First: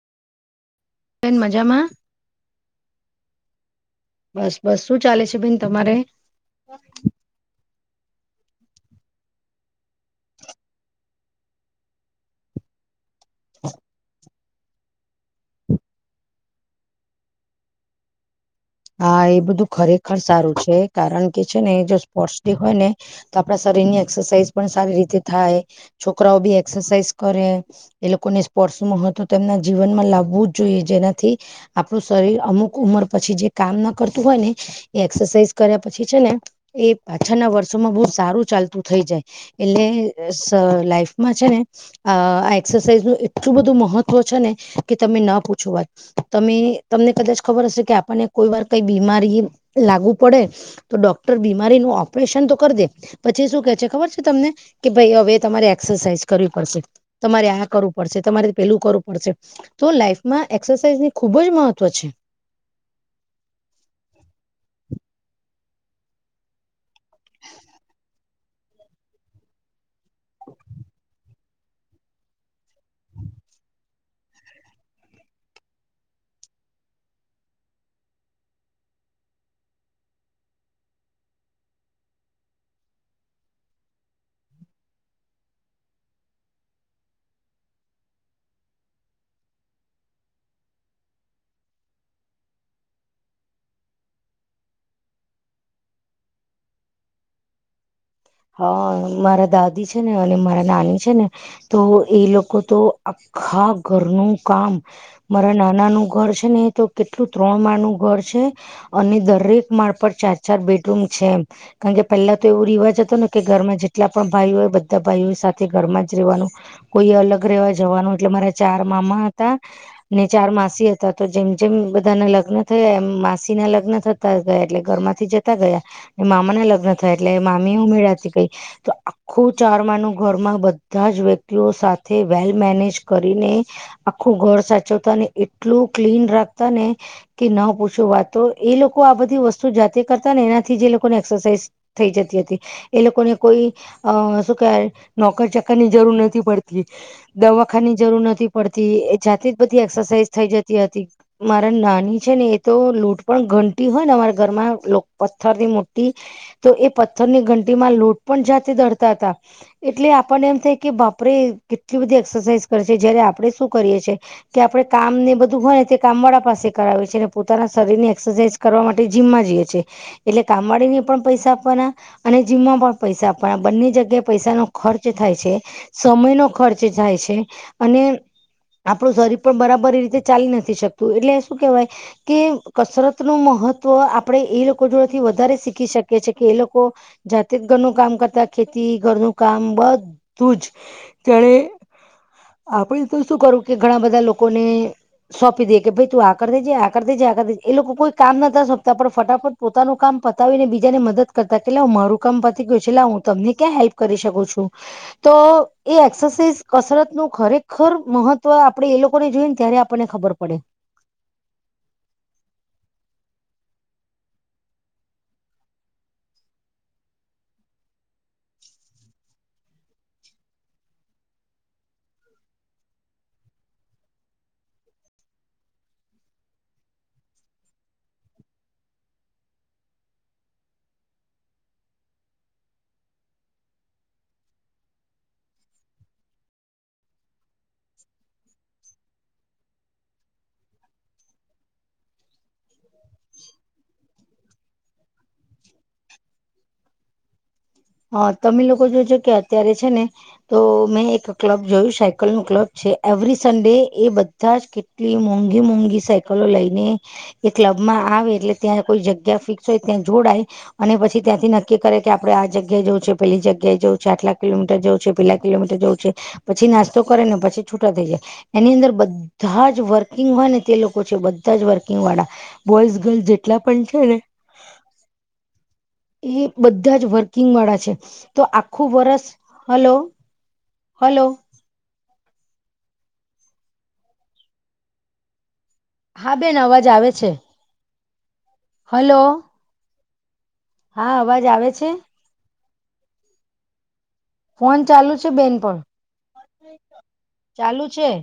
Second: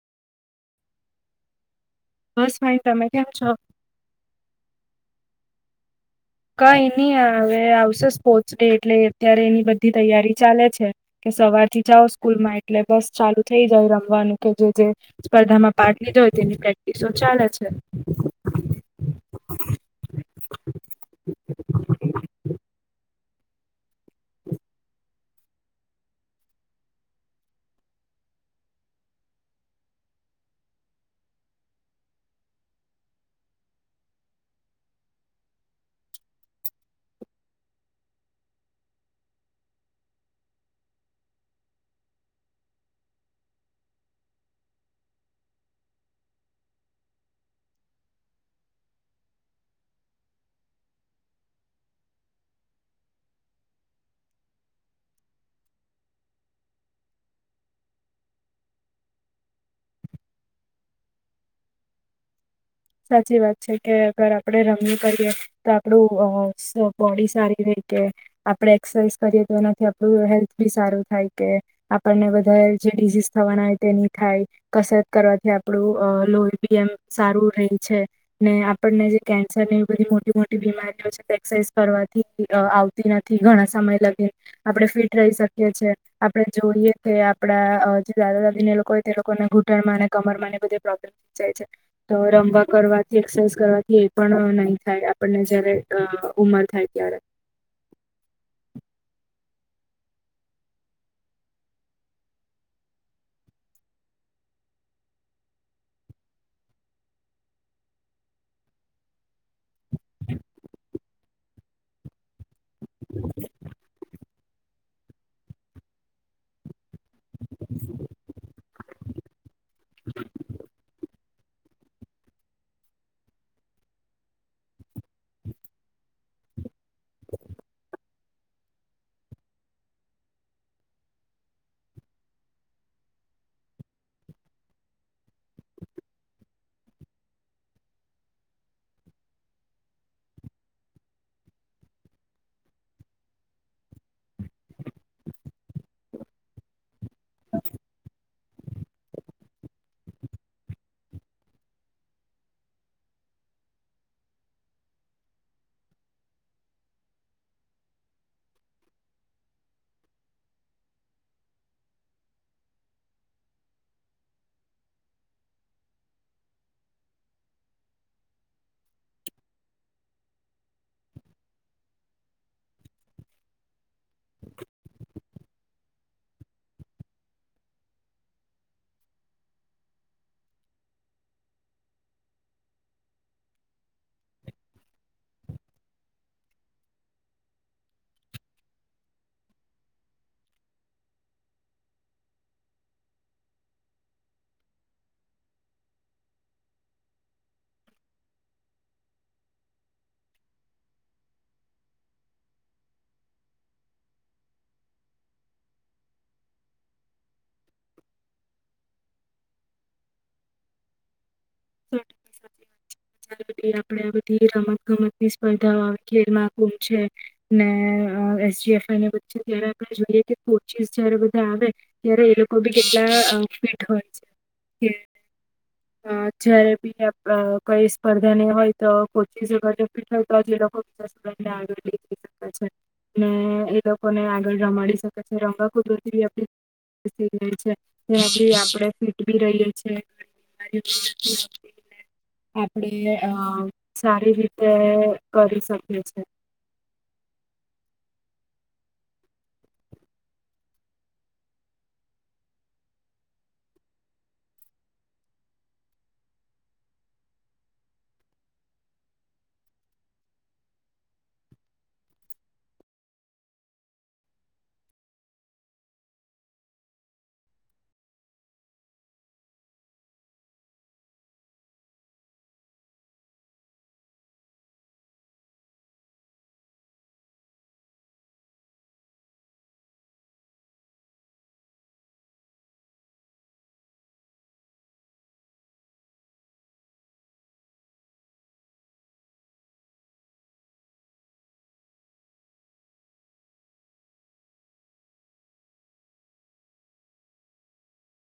બેન મજામાં? બસ ફાઇન, તમે કેમ છો. બસ, બસ. શું ચાલે છે બેન તમારે? કઈ ની. આ હવે આવશે સ્પોર્ટ્સ ડે, એટલે અત્યારે એની બધ્ધી તૈયારી ચાલે છે. કે સવારથી જાવ સ્કૂલમાં, એટલે બસ ચાલુ થઇ જાય રમવાનું. કે જે જે સ્પર્ધામાં પાર્ટ લીધો હોય, તેની પ્રેક્ટિસો ચાલે છે. હા, એ બધું ખરેખર સારું છે. કારણ કે છે ને એ જો સ્પોર્ટસ ડે હોય ને તો આપણા શરીરની એક્સરસાઇઝ પણ સારી રીતે થાય, છોકરાઓ ભી એક્સરસાઇઝ કરે. એ લોકોને સ્પોર્ટ્સનું મહત્વ તો તેમના જીવનમાં લાવવું જ જોઈએ, જેનાથી આપણું શરીર અમુક ઉંમર પછી જે કામ ના કરતું હોય ને એ એક્સરસાઇઝ કર્યા પછી છે ને, એ પાછળના વર્ષોમાં બહુ સારું ચાલતું થઈ જાય. એટલે સ લાઈફમાં છેને આ આ એક્સરસાઇઝનું એટલું બધું મહત્વ છે ને, કે તમે ન પૂછો વાત. તમે, તમને કદાચ ખબર હશે કે આપણને કોઈવાર કંઈ બીમારી લાગુ પડે તો ડોક્ટર બીમારીનું ઓપરેશન તો કર દે પછી શું કે છે ખબર છે તમને? કે ભઈ હવે તમારે એક્સરસાઇઝ કરવી પડશે. તમારે આ કરવું પડશે, તમારે પેલું કરવું પડશે. તો લાઈફમાં એક્સરસાઇઝની ખૂબ જ મહત્વ છે. સાચી વાત છે, કે અગર આપળે રમીયે કરીએ તો આ આપડુ બોડી સ સારી રેય કે, આપળે એક્સરસાઇઝ કરીએ તો એનાથી આ પડુ હેલ્થ બી સારું થાય, કે આપણને વધારે જે ડીસીઝ થવાના હોય, તે ની થાય. કસરત કરવાથી આપડું અ લોહી બી એમ સારું રેય છે. ને આપણને જે કેન્સર ને એવી બધી મોટી મોટી બીમારીઓ છે, તે એક્સરસાઇઝ કરવાથી આવતી તી નથી, ઘણા સમય લગીન. આપડે ફિટ રહી શકીએ છે. આપડે જોઈએ કે આપડા જે દાદા દાદી ને એ લોકો હોય, તે લોકોને ઘૂંટણમાં ને કમરમાં ને બધે પ્રોબ્લેમ જાય છે, તો રમવા કરવાથી, એક્સરસાઇઝ કરવાથી એ પણ નહીં થાય, આપણને જયારે ઉમર થાય ત્યારે. હા, મારા દાદી છે ને, અને મારા નાની છે ને તો, એ લોકો તો આખા ઘરનું કામ મારા નાનાનું ઘર છે ને, એ તો કેટલું ત્રણ માળ નું ઘર છે, અને દરેક માળ પર ચાર ચાર બેડરૂમ છે, એમ. કારણ કે પહેલા તો એવો રિવાજ હતો ને કે ઘરમાં જેટલા પણ ભાઈઓ હોય, બધા ભાઈઓ એ સાથે ઘરમાં જ રહેવાનું. કોઈએ અલગ રહેવા જવાનું, એટલે મારા ચાર મામા હતા ને ચાર માસી હતા. તો જેમ જેમ બધાના લગ્ન થયા એમ માસીના લગ્ન થતા તા ગયા એટલે ઘરમાંથી જતા ગયા, ને મામાના લગ્ન થયા એટલે મામી ઉમેરાતી ગઈ તો આ ખું ચાર માળનું ઘરમાં બધા જ વ્યક્તિઓ સાથે વેલ મેનેજ કરીને આખું ઘર સાચવતા, ને એટલું ક્લીન રાખતા ને કે ન પૂછો વાત. તો એ લોકો આ બધી વસ્તુ જાતે કરતા ને એનાથી જ એ લોકોને એક્સરસાઇઝ થઈ જતી હતી. એ લોકોને કોઈ અ શું કેહેવાય, નોકર ચાકરની જરૂર નથી પડતી. દવાખાની જરૂર નથી પડતી, એ જાતે જ બધી એક્સરસાઝ થઈ જતી હતી. મારા નાની છે ને, એ તો લોટ પણ ઘંટી હોય ને અમારા ઘરમાં લો પથ્થર ની મોટ્ટી તો એ પથ્થરની ઘંટીમાં લોટ પણ જાતે દળતા તા. એટલે આપણને એમ થાય કે, બાપરે કેટલી બધી એક્સરસાઇઝ કરે છે. જયારે આપડે શું કરીએ છીએ. કે આપડે કામ ને બધું હોય ને તે કામ વાળા પાસે કરાવે છે ને પોતાના શરીર ની એક્સરસાઇઝ કરવા માટે જીમમાં જઈએ છીએ એટલે કામવાળીને પણ પૈસા આપવાના. અને જીમમાં પણ પૈસા આપ બંને જગ્યાએ પૈસાનો ખર્ચ થાય છે સમય નો ખર્ચ થાય છે અને આપણું શરીર પણ બરાબર રીતે ચાલી નથી શકતું એટલે શું કેહેવાય. કે કસરત નું મહત્વ આપડે એ લોકો જોડેથી વધારે શીખી શકીએ છીએ કે એ લોકો લોકો જાતે જ ઘર નું કામ કરતા ખેતી ઘર નું કામ બધું જ ત્યારે આપણે તો શું કરું કે ઘણા બધા લોકોને સોંપી દેએ કે ભાઈ તું આ કર દેજે આ કર દેજે આ કર દેજે એ લોકો કોઈ કામ નતા સોંપતા પણ ફટાફટ પોતાનું કામ પતાવીને બીજાને મદદ કરતા કેટ હું મારું કામ પતી ગયું છે એટલે હું તમને ક્યાં હેલ્પ કરી શકું છું. તો એ એક્સરસાઇઝ કસરત નું ખરેખર મહત્વ આપડે એ લોકોને જોઈ ને ત્યારે. આપણને ખબર પડે. હમ્મ બધી આપડે આ બધી રમત ગમત ની સ્પર્ધાઓ ખેલ ગુમ છે. ને એસજીએફઆઈ ની વચ્ચે જ્યારે આપણે જોઈએ કે કોચીસ જયારે બધા આવે. ત્યારે એ લોકો બી કેટલા ફિટ હોય છે. જયારે બી કઈ સ્પર્ધા ને હોય તો કોચિસ [unintelligible] [unintelligible] ને એ લોકોને આગળ રમાડી શકે છે રંગો કુદરતી બી આપડી [unintelligible] આપણેે ફીટ બી રહીએ છે. હમ્મ. આપડે અ સારી રીતે કરી શકીએ છે. હા તમે લોકો જોજો કે અત્યારે છે ને. તો મેં એક ક્લબ જોયું સાયકલ નું ક્લબ છે એવરી સન્ડે એ બધ બદાચ કેટલી મોંઘી મોંઘી સાયકલો લઈને એ ક્લબ માં આવે એટલે ત્યાં કોઈ જગ્યા ફિક્સ હોય ત્યાં જોડાય અને પછી ત્યાંથી નક્કી કરે કે આપડે આ જગ્યા જગ્યા જઉું છે પેલી જગ્યાએ જઉું છે આટલા કલોમીટર જવું છે પેલા કિલોમીટર જવું છે પછી નાસ્તો કરે ને પછી છૂટા થઈ જાય એની અંદર બધા જ વર્કિંગ હોય ને તે લોકો છે બધા જ વર્કિંગ વાળા બોયઝ ગર્લ્સ જેટલા પણ છે ને [inaudible] એ બધા જ વર્ત કિંગવાળા છે તો આખું વરષ હલો હલો હા બેન અવાજ આવે છે હલો હા અવાજ આવે છે ફોન ચાલુ છે બેન પર ચાલુ છે